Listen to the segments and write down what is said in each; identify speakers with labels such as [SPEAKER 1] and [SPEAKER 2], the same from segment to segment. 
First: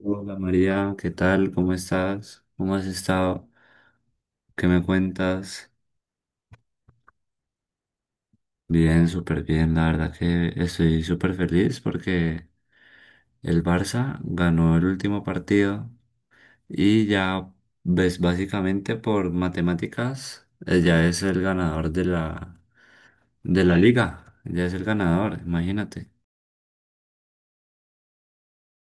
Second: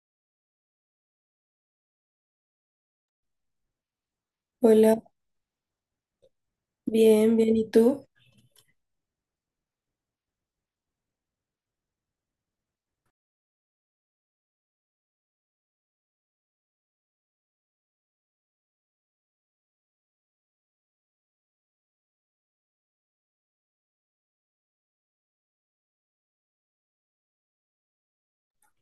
[SPEAKER 1] Hola María, ¿qué tal? ¿Cómo estás? ¿Cómo has estado? ¿Qué me
[SPEAKER 2] Hola,
[SPEAKER 1] cuentas?
[SPEAKER 2] bien, bien, ¿y tú?
[SPEAKER 1] Bien, súper bien. La verdad que estoy súper feliz porque el Barça ganó el último partido y ya ves básicamente por matemáticas, ya es el ganador de la liga. Ya es el ganador, imagínate.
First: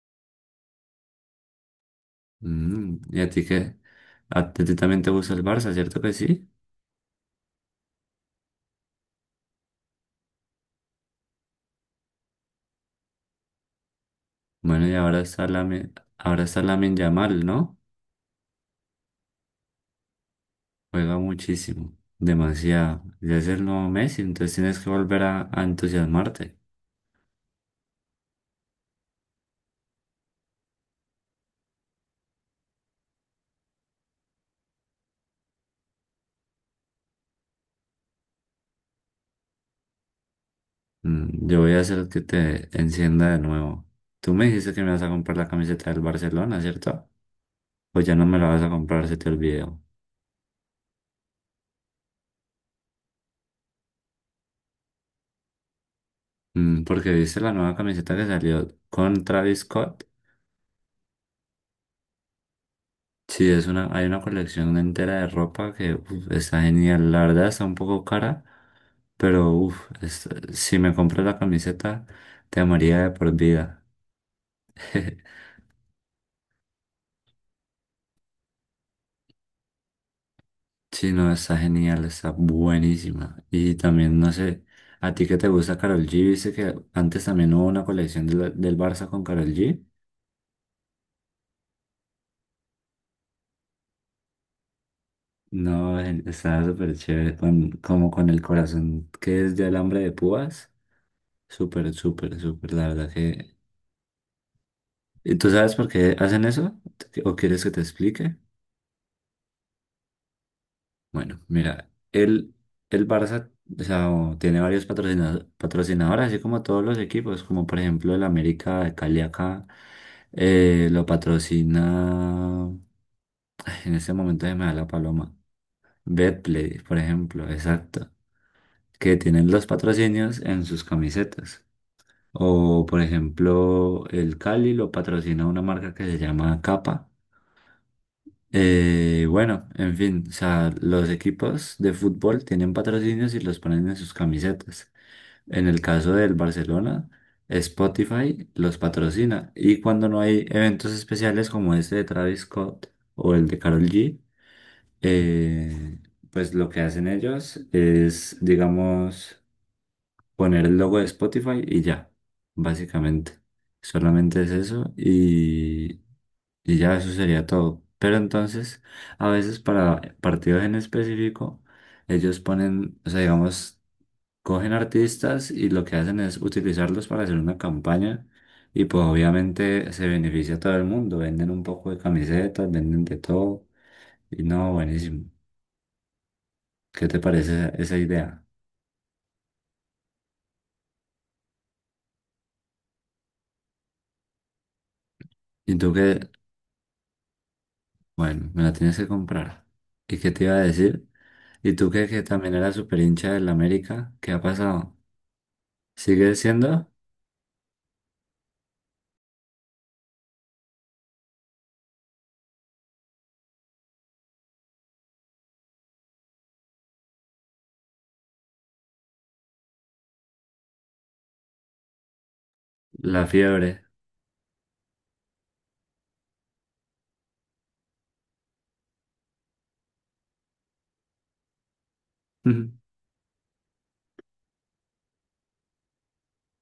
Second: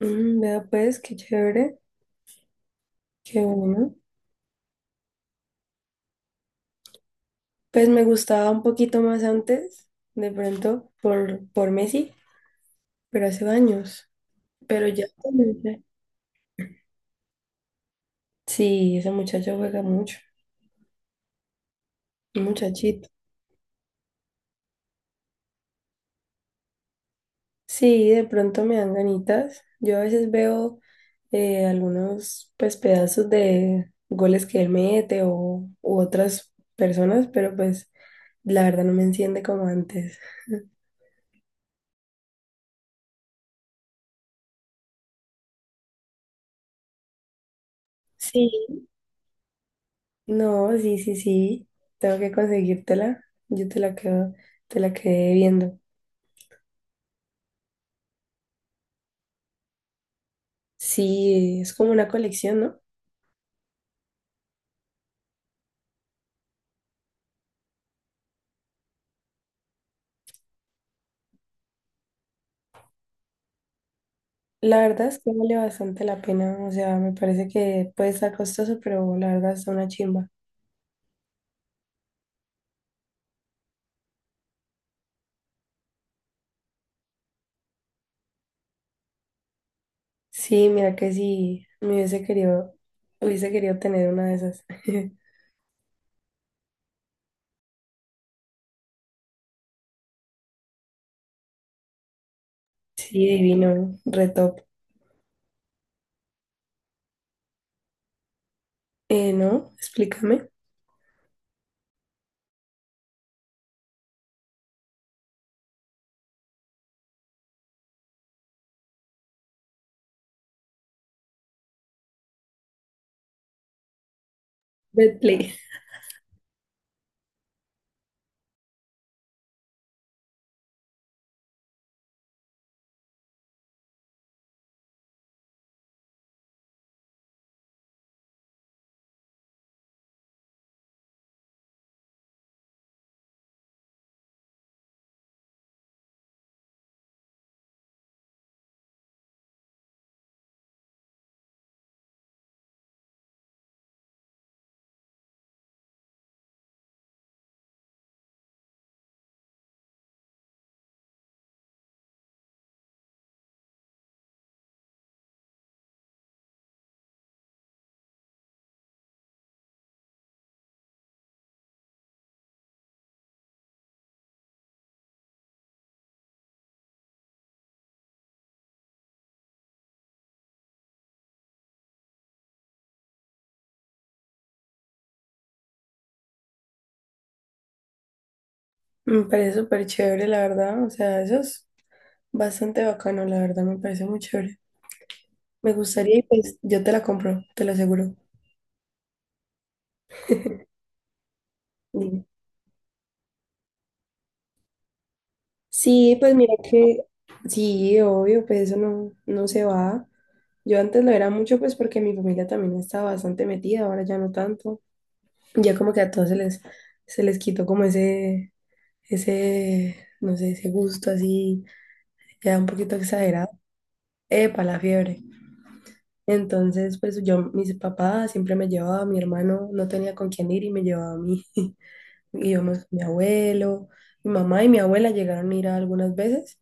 [SPEAKER 2] Mm, vea pues, qué chévere,
[SPEAKER 1] Mm, ¿y a
[SPEAKER 2] qué
[SPEAKER 1] ti qué?
[SPEAKER 2] bueno.
[SPEAKER 1] ¿A ti también te gusta el Barça, cierto que sí?
[SPEAKER 2] Pues me gustaba un poquito más antes, de pronto, por Messi, pero hace años.
[SPEAKER 1] Bueno,
[SPEAKER 2] Pero ya comencé.
[SPEAKER 1] ahora está Lamine Yamal, ¿no?
[SPEAKER 2] Sí, ese muchacho juega mucho,
[SPEAKER 1] Juega muchísimo,
[SPEAKER 2] un
[SPEAKER 1] demasiado.
[SPEAKER 2] muchachito.
[SPEAKER 1] Ya es el nuevo Messi, entonces tienes que volver a entusiasmarte.
[SPEAKER 2] Sí, de pronto me dan ganitas. Yo a veces veo algunos pues pedazos de goles que él mete o u otras personas, pero pues la verdad no me enciende como antes.
[SPEAKER 1] Mm, yo voy a hacer que te encienda de nuevo. Tú me dijiste que me vas a comprar la camiseta del Barcelona, ¿cierto? Pues ya no me la vas a
[SPEAKER 2] Sí,
[SPEAKER 1] comprar, se te olvidó.
[SPEAKER 2] no, sí, sí, sí. Tengo que conseguírtela. Yo te la quedo, te la quedé viendo.
[SPEAKER 1] Mm, porque viste la nueva camiseta que salió con Travis Scott.
[SPEAKER 2] Sí, es como una colección, ¿no?
[SPEAKER 1] Sí, hay una colección entera de ropa que uf, está genial. La verdad está un poco cara, pero uf, si me compras la camiseta, te amaría de por vida.
[SPEAKER 2] La verdad es que vale bastante la pena. O sea, me parece que puede estar costoso, pero la verdad está una chimba.
[SPEAKER 1] Sí, no, está genial, está buenísima. Y también, no sé, a ti que te gusta Karol G, viste que antes también hubo una colección del Barça con Karol G.
[SPEAKER 2] Sí, mira que sí, me hubiese querido tener una de esas.
[SPEAKER 1] No, estaba súper chévere, con, como con el corazón que es de alambre de púas. Súper, súper, súper, la verdad
[SPEAKER 2] Sí,
[SPEAKER 1] que...
[SPEAKER 2] divino, re top.
[SPEAKER 1] ¿Y tú sabes por qué hacen eso? ¿O quieres que te explique?
[SPEAKER 2] No, explícame.
[SPEAKER 1] Bueno, mira, el Barça o sea, o tiene varios patrocinadores, así como todos los equipos, como por ejemplo el América de Cali acá, lo patrocina, ay, en este momento se me da la paloma,
[SPEAKER 2] Betplay.
[SPEAKER 1] Betplay, por ejemplo, exacto, que tienen los patrocinios en sus camisetas. O por ejemplo, el Cali lo patrocina una marca que se llama Capa. Bueno, en fin, o sea, los equipos de fútbol tienen patrocinios y los ponen en sus camisetas. En el caso del Barcelona, Spotify los patrocina. Y cuando no hay eventos especiales como este de Travis Scott o el de Karol G, eh, pues lo que hacen ellos es, digamos, poner el logo de Spotify y ya, básicamente. Solamente es eso y ya eso sería todo. Pero entonces, a veces para partidos en específico, ellos ponen, o sea, digamos, cogen artistas y lo que hacen es utilizarlos para hacer una campaña y pues obviamente se beneficia a todo el mundo. Venden un poco de camisetas, venden de todo. Y no, buenísimo. ¿Qué te parece esa idea?
[SPEAKER 2] Me parece súper chévere, la verdad. O sea, eso es bastante bacano, la verdad, me parece muy chévere. Me
[SPEAKER 1] Y tú que,
[SPEAKER 2] gustaría y pues yo te la compro, te lo aseguro.
[SPEAKER 1] bueno, me la tienes que comprar. ¿Y qué te iba a decir? ¿Y tú que
[SPEAKER 2] Dime.
[SPEAKER 1] también eras súper hincha del América? ¿Qué ha pasado?
[SPEAKER 2] Sí, pues
[SPEAKER 1] ¿Sigue
[SPEAKER 2] mira
[SPEAKER 1] siendo?
[SPEAKER 2] que sí, obvio, pues eso no, no se va. Yo antes lo era mucho pues porque mi familia también estaba bastante metida, ahora ya no tanto. Ya como que a todos se les quitó como ese, no sé, ese gusto así, ya un poquito
[SPEAKER 1] La
[SPEAKER 2] exagerado.
[SPEAKER 1] fiebre.
[SPEAKER 2] Epa, la fiebre. Entonces, pues yo, mis papás siempre me llevaba, mi hermano no tenía con quién ir y me llevaba a mí.
[SPEAKER 1] Ujú.
[SPEAKER 2] Íbamos mi abuelo, mi mamá y mi abuela llegaron a ir algunas veces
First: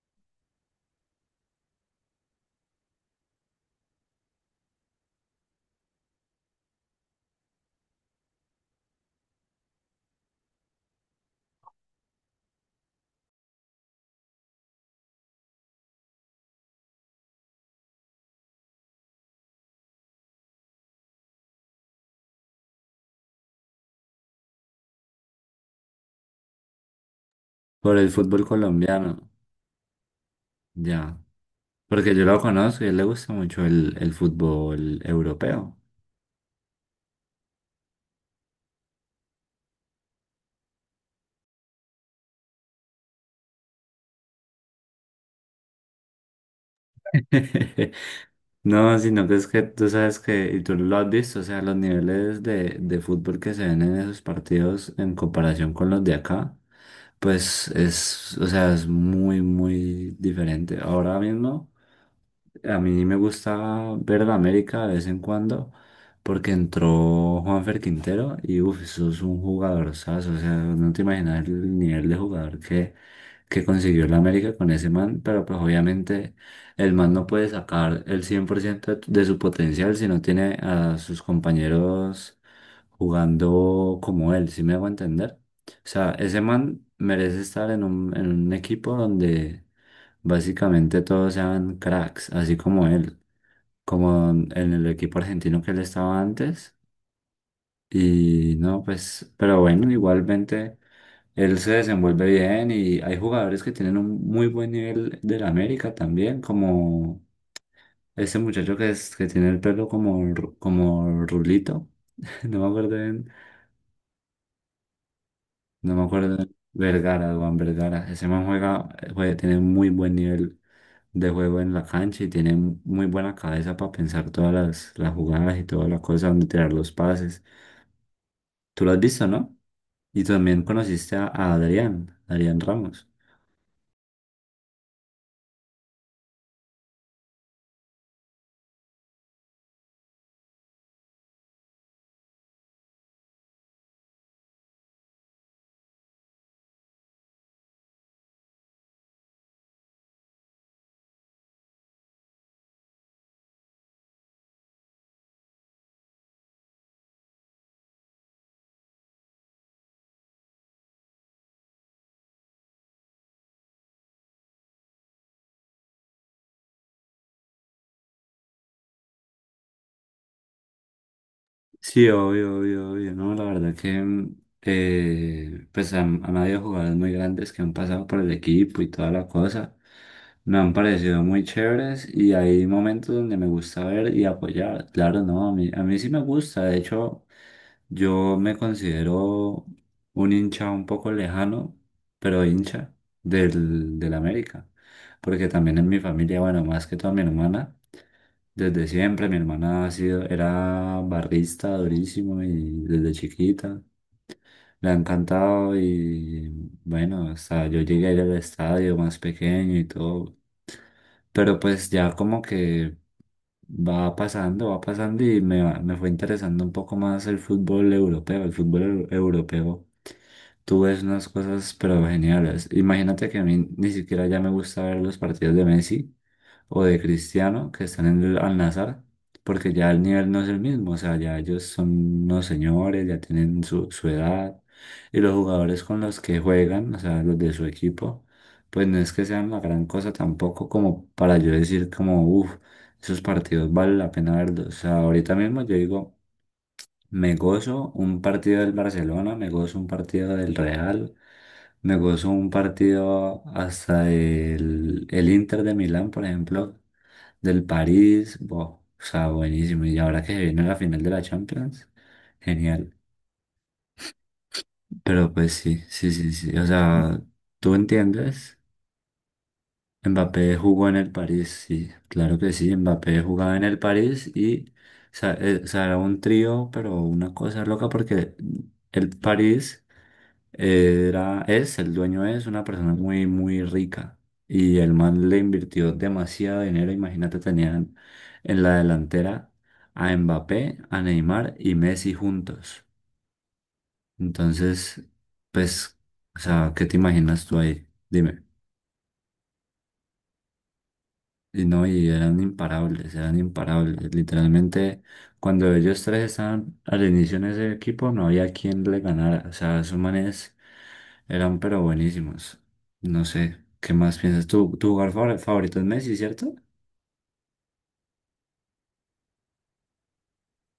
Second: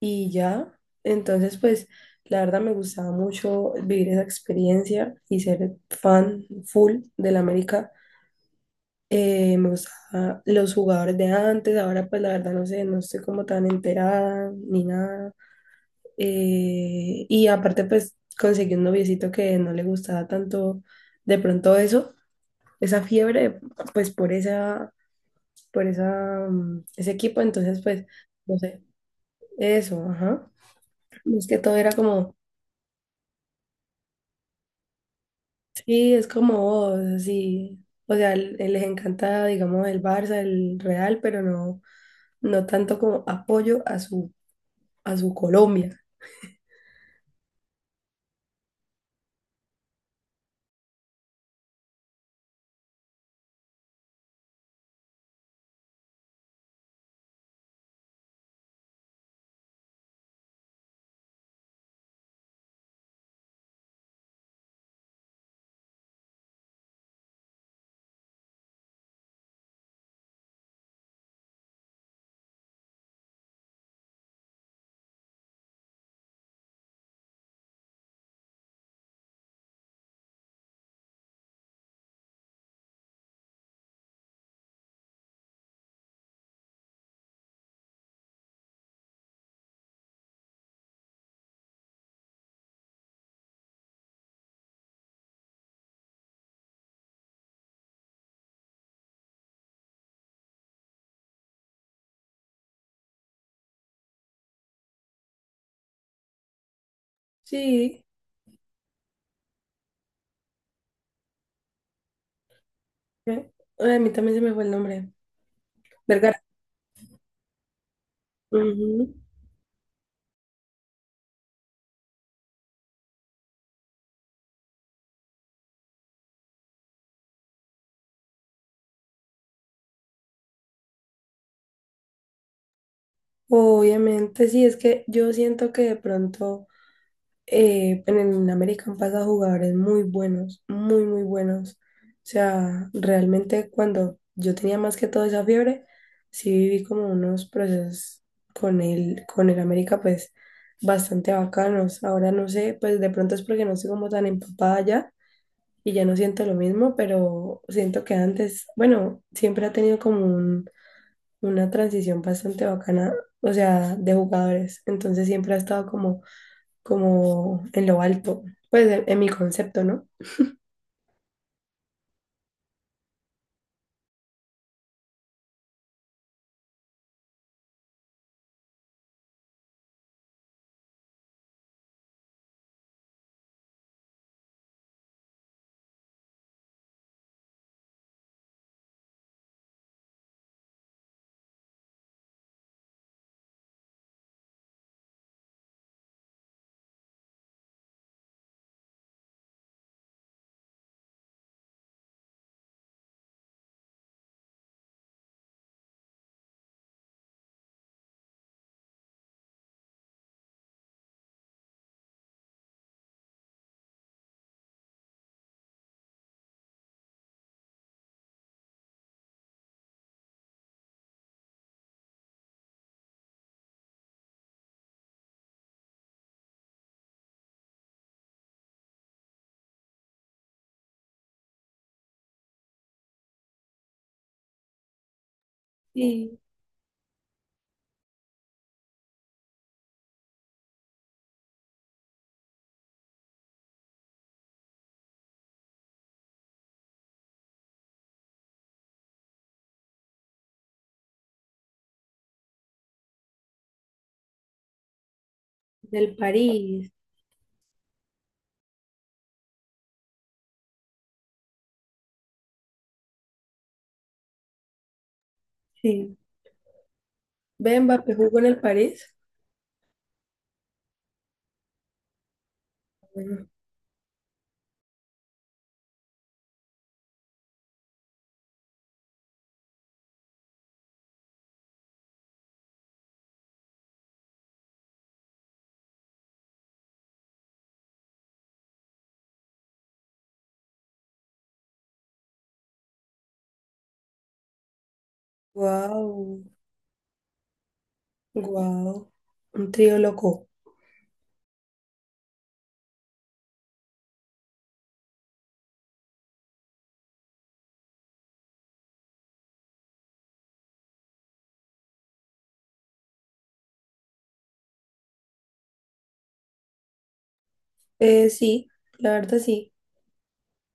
[SPEAKER 2] y ya. Entonces, pues la verdad me gustaba mucho vivir esa experiencia y ser fan full del América. Me gustaban los jugadores de antes, ahora pues la verdad no sé, no estoy como tan enterada ni nada. Y aparte pues conseguí un noviecito que no le gustaba tanto de pronto eso, esa fiebre, pues por esa ese equipo, entonces
[SPEAKER 1] Por
[SPEAKER 2] pues,
[SPEAKER 1] el fútbol
[SPEAKER 2] no sé,
[SPEAKER 1] colombiano,
[SPEAKER 2] eso, ajá.
[SPEAKER 1] ya.
[SPEAKER 2] Es que todo era
[SPEAKER 1] Porque yo
[SPEAKER 2] como,
[SPEAKER 1] lo conozco y a él le gusta mucho el fútbol europeo.
[SPEAKER 2] sí, es como vos, así. O sea, l- les encanta, digamos, el Barça, el Real, pero no, no tanto como apoyo a su Colombia.
[SPEAKER 1] No, sino que es que tú sabes que, y tú lo has visto, o sea, los niveles de fútbol que se ven en esos partidos en comparación con los de acá. Pues es, o sea, es muy, muy diferente. Ahora mismo, a mí me gusta ver la América de vez en cuando, porque entró Juanfer Quintero y uff, eso es un jugadorazo. O sea, no te imaginas el nivel de que consiguió la América con ese man, pero pues obviamente el man no puede sacar el 100% de su potencial si no tiene a sus compañeros jugando como él, ¿si me hago entender? O sea, ese man merece estar en en un equipo donde básicamente todos sean cracks, así como él, como en el equipo argentino que él estaba antes. Y no, pues, pero bueno, igualmente él se desenvuelve bien y hay jugadores que tienen un muy buen nivel del América también, como
[SPEAKER 2] Sí,
[SPEAKER 1] ese muchacho que tiene el pelo como, como rulito, no me acuerdo bien.
[SPEAKER 2] eh, a mí también se me fue el nombre.
[SPEAKER 1] No me
[SPEAKER 2] Vergara.
[SPEAKER 1] acuerdo. Vergara, Duan Vergara. Ese man juega,
[SPEAKER 2] Ujú.
[SPEAKER 1] tiene muy buen nivel de juego en la cancha y tiene muy buena cabeza para pensar todas las jugadas y todas las cosas, donde tirar los pases. Tú lo has visto, ¿no? Y también conociste a Adrián, Adrián Ramos.
[SPEAKER 2] Obviamente, sí, es que yo siento que de pronto en el América han pasado jugadores muy buenos, muy, muy buenos. O sea, realmente cuando yo tenía más que todo esa fiebre, sí viví como unos procesos con el América, pues bastante bacanos. Ahora no sé, pues de pronto es porque no estoy como tan empapada ya y ya no siento lo mismo, pero siento que antes, bueno, siempre ha tenido como un- una transición bastante bacana, o sea, de jugadores. Entonces siempre ha estado como como en lo alto, pues en mi concepto, ¿no?
[SPEAKER 1] Sí, obvio, obvio, obvio. No, la verdad que pues han habido jugadores muy grandes que han pasado por el equipo y toda la cosa. Me han parecido muy chéveres y hay momentos donde me gusta ver y apoyar. Claro, no, a mí sí me gusta. De hecho, yo me considero un hincha un poco lejano, pero hincha del América. Porque también en mi familia, bueno, más que toda mi hermana. Desde siempre mi hermana ha sido, era barrista durísimo y desde chiquita le ha encantado y bueno, hasta yo llegué a ir al estadio más pequeño y todo. Pero pues ya como que va pasando me fue interesando un poco más el fútbol europeo, el europeo. Tú ves unas cosas pero geniales. Imagínate que a mí ni siquiera ya me gusta ver los partidos de Messi o de Cristiano que están en el Al-Nassr, porque ya el nivel no es el mismo, o sea, ya ellos son unos señores, ya tienen su edad, y los jugadores con los que
[SPEAKER 2] Sí,
[SPEAKER 1] juegan, o sea, los de su equipo, pues no es que sean la gran cosa tampoco como para yo decir como, uff, esos partidos vale la pena verlos, o sea, ahorita mismo yo digo, me gozo un partido del Barcelona, me gozo un partido del Real. Me gozo un partido hasta el Inter de Milán,
[SPEAKER 2] del
[SPEAKER 1] por ejemplo,
[SPEAKER 2] París,
[SPEAKER 1] del París, wow, o sea, buenísimo. Y ahora que se viene la final de la Champions, genial. Pero pues sí, sí,
[SPEAKER 2] sí.
[SPEAKER 1] sí, sí. O sea, ¿tú
[SPEAKER 2] Ve, Mbappé jugó en
[SPEAKER 1] entiendes?
[SPEAKER 2] el París.
[SPEAKER 1] Mbappé jugó en el París, sí, claro que sí. Mbappé
[SPEAKER 2] Bueno,
[SPEAKER 1] jugaba en el París o sea, era un trío, pero una cosa loca porque el París era, es, el dueño es una persona muy, muy rica y el man le invirtió demasiado dinero. Imagínate, tenían en la delantera a Mbappé, a Neymar y Messi juntos. Entonces, pues, o
[SPEAKER 2] guau,
[SPEAKER 1] sea, ¿qué te imaginas tú ahí? Dime.
[SPEAKER 2] guau. Un trío loco.
[SPEAKER 1] Y no, y eran imparables, eran imparables. Literalmente, cuando ellos tres estaban al inicio en ese equipo, no había quien le ganara. O sea, esos manes eran pero buenísimos. No sé, ¿qué más piensas tú? ¿Tu jugador favorito es Messi, cierto?
[SPEAKER 2] Sí, la verdad sí.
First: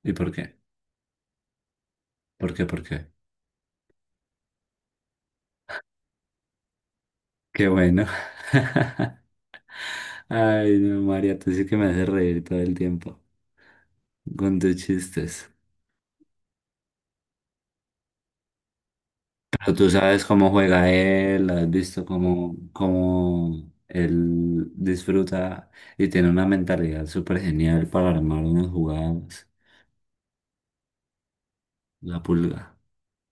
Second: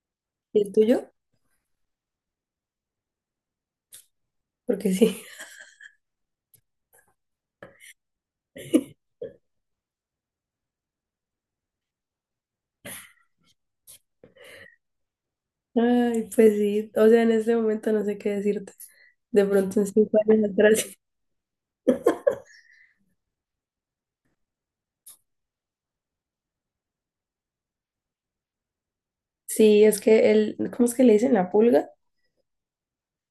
[SPEAKER 1] ¿Y por qué?
[SPEAKER 2] ¿Y el tuyo?
[SPEAKER 1] ¿Por qué? ¿Por qué?
[SPEAKER 2] Porque sí.
[SPEAKER 1] Qué bueno. Ay, no, María, tú sí que me haces reír todo el tiempo con tus chistes.
[SPEAKER 2] Ay, pues sí. O sea, en este momento no sé qué decirte. De
[SPEAKER 1] Pero
[SPEAKER 2] pronto en
[SPEAKER 1] tú
[SPEAKER 2] cinco
[SPEAKER 1] sabes
[SPEAKER 2] años
[SPEAKER 1] cómo
[SPEAKER 2] atrás.
[SPEAKER 1] juega él, has visto cómo, cómo él disfruta y tiene una mentalidad súper genial para armar unas jugadas.
[SPEAKER 2] Sí, es que él, ¿cómo es que le dicen la pulga?
[SPEAKER 1] La pulga.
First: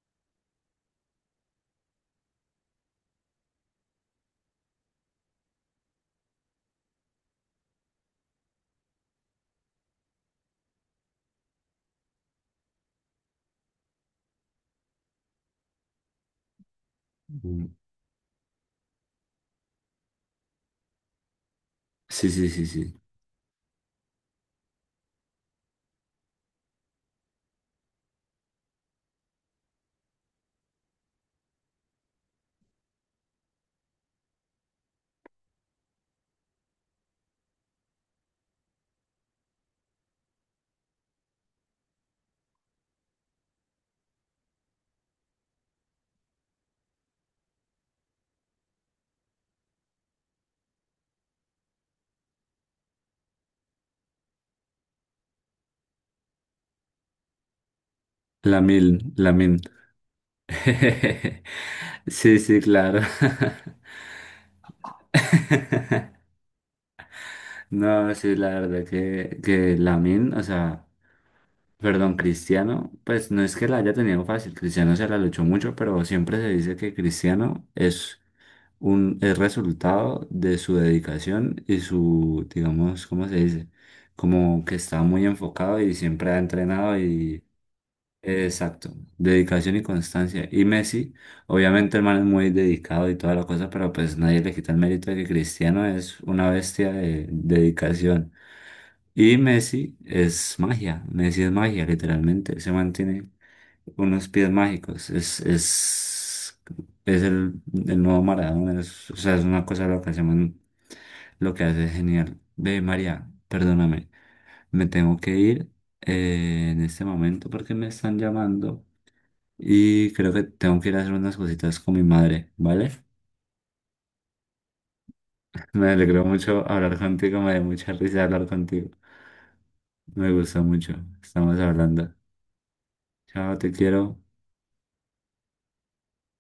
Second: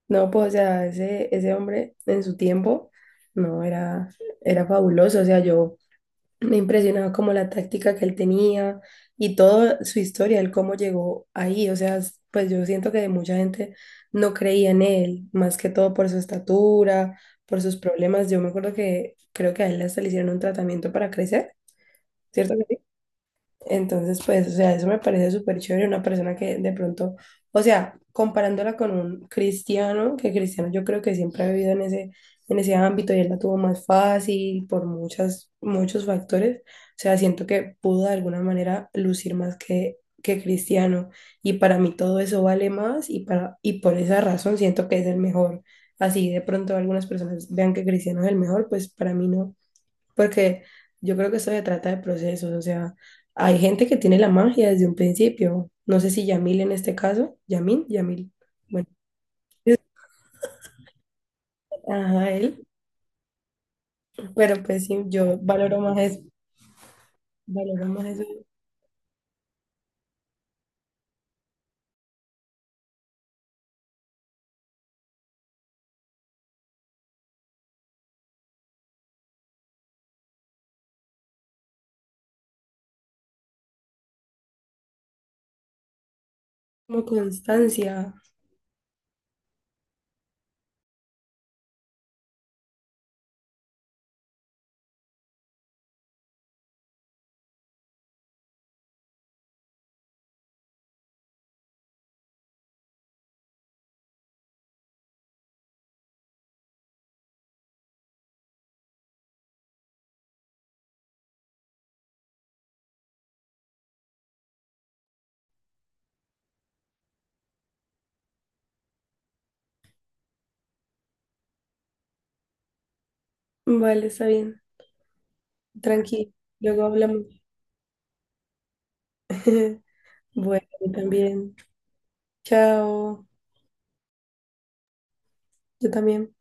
[SPEAKER 2] No, pues, o sea, ese hombre en su tiempo, no, era, era fabuloso. O sea, yo me impresionaba como la táctica que él tenía y toda su historia, el cómo llegó ahí. O sea, s- pues yo siento que mucha gente no creía en él, más que todo por su estatura, por
[SPEAKER 1] Mm.
[SPEAKER 2] sus problemas. Yo me acuerdo que creo que a él hasta le hicieron un tratamiento para crecer,
[SPEAKER 1] Sí, sí,
[SPEAKER 2] ¿cierto?
[SPEAKER 1] sí, sí.
[SPEAKER 2] Entonces, pues, o sea, eso me parece súper chévere, una persona que de pronto, o sea, comparándola con un Cristiano, que Cristiano yo creo que siempre ha vivido en ese ámbito y él la tuvo más fácil por muchas, muchos factores, o sea, siento que pudo de alguna manera lucir más que Cristiano y para mí todo eso vale más y, para, y por esa razón siento que es el mejor. Así de pronto algunas personas vean que Cristiano es el mejor, pues para mí no. Porque yo creo que eso se trata de procesos, o sea, hay gente que tiene la magia desde un principio. No sé si Yamil en este caso, Yamil, Yamil.
[SPEAKER 1] La
[SPEAKER 2] Bueno,
[SPEAKER 1] mil, la min.
[SPEAKER 2] ajá,
[SPEAKER 1] Sí, sí,
[SPEAKER 2] él,
[SPEAKER 1] claro.
[SPEAKER 2] pero pues sí, yo valoro más
[SPEAKER 1] No, sí,
[SPEAKER 2] eso
[SPEAKER 1] la verdad que Lamin, o sea, perdón, Cristiano, pues no es que la haya tenido fácil, Cristiano se la luchó mucho, pero siempre se dice que Cristiano es un, es resultado de su dedicación y su, digamos, ¿cómo se dice? Como que está muy enfocado y siempre ha entrenado
[SPEAKER 2] como
[SPEAKER 1] y...
[SPEAKER 2] constancia.
[SPEAKER 1] Exacto, dedicación y constancia. Y Messi, obviamente el man es muy dedicado y toda la cosa, pero pues nadie le quita el mérito de que Cristiano es una bestia de dedicación. Y Messi es magia, literalmente. Se mantiene unos pies mágicos. Es el nuevo Maradona. O sea, es una cosa loca. Ese man lo que hace es genial. Ve, María, perdóname. Me tengo que ir en este momento porque me están llamando. Y creo que tengo que ir a hacer unas cositas con mi madre, ¿vale?
[SPEAKER 2] Vale, está bien,
[SPEAKER 1] Me alegró
[SPEAKER 2] tranqui,
[SPEAKER 1] mucho
[SPEAKER 2] luego
[SPEAKER 1] hablar
[SPEAKER 2] hablamos.
[SPEAKER 1] contigo, me dio mucha risa hablar contigo. Me gustó
[SPEAKER 2] Bueno, yo
[SPEAKER 1] mucho.
[SPEAKER 2] también.
[SPEAKER 1] Estamos hablando.
[SPEAKER 2] Chao,
[SPEAKER 1] Chao, te quiero.
[SPEAKER 2] yo también.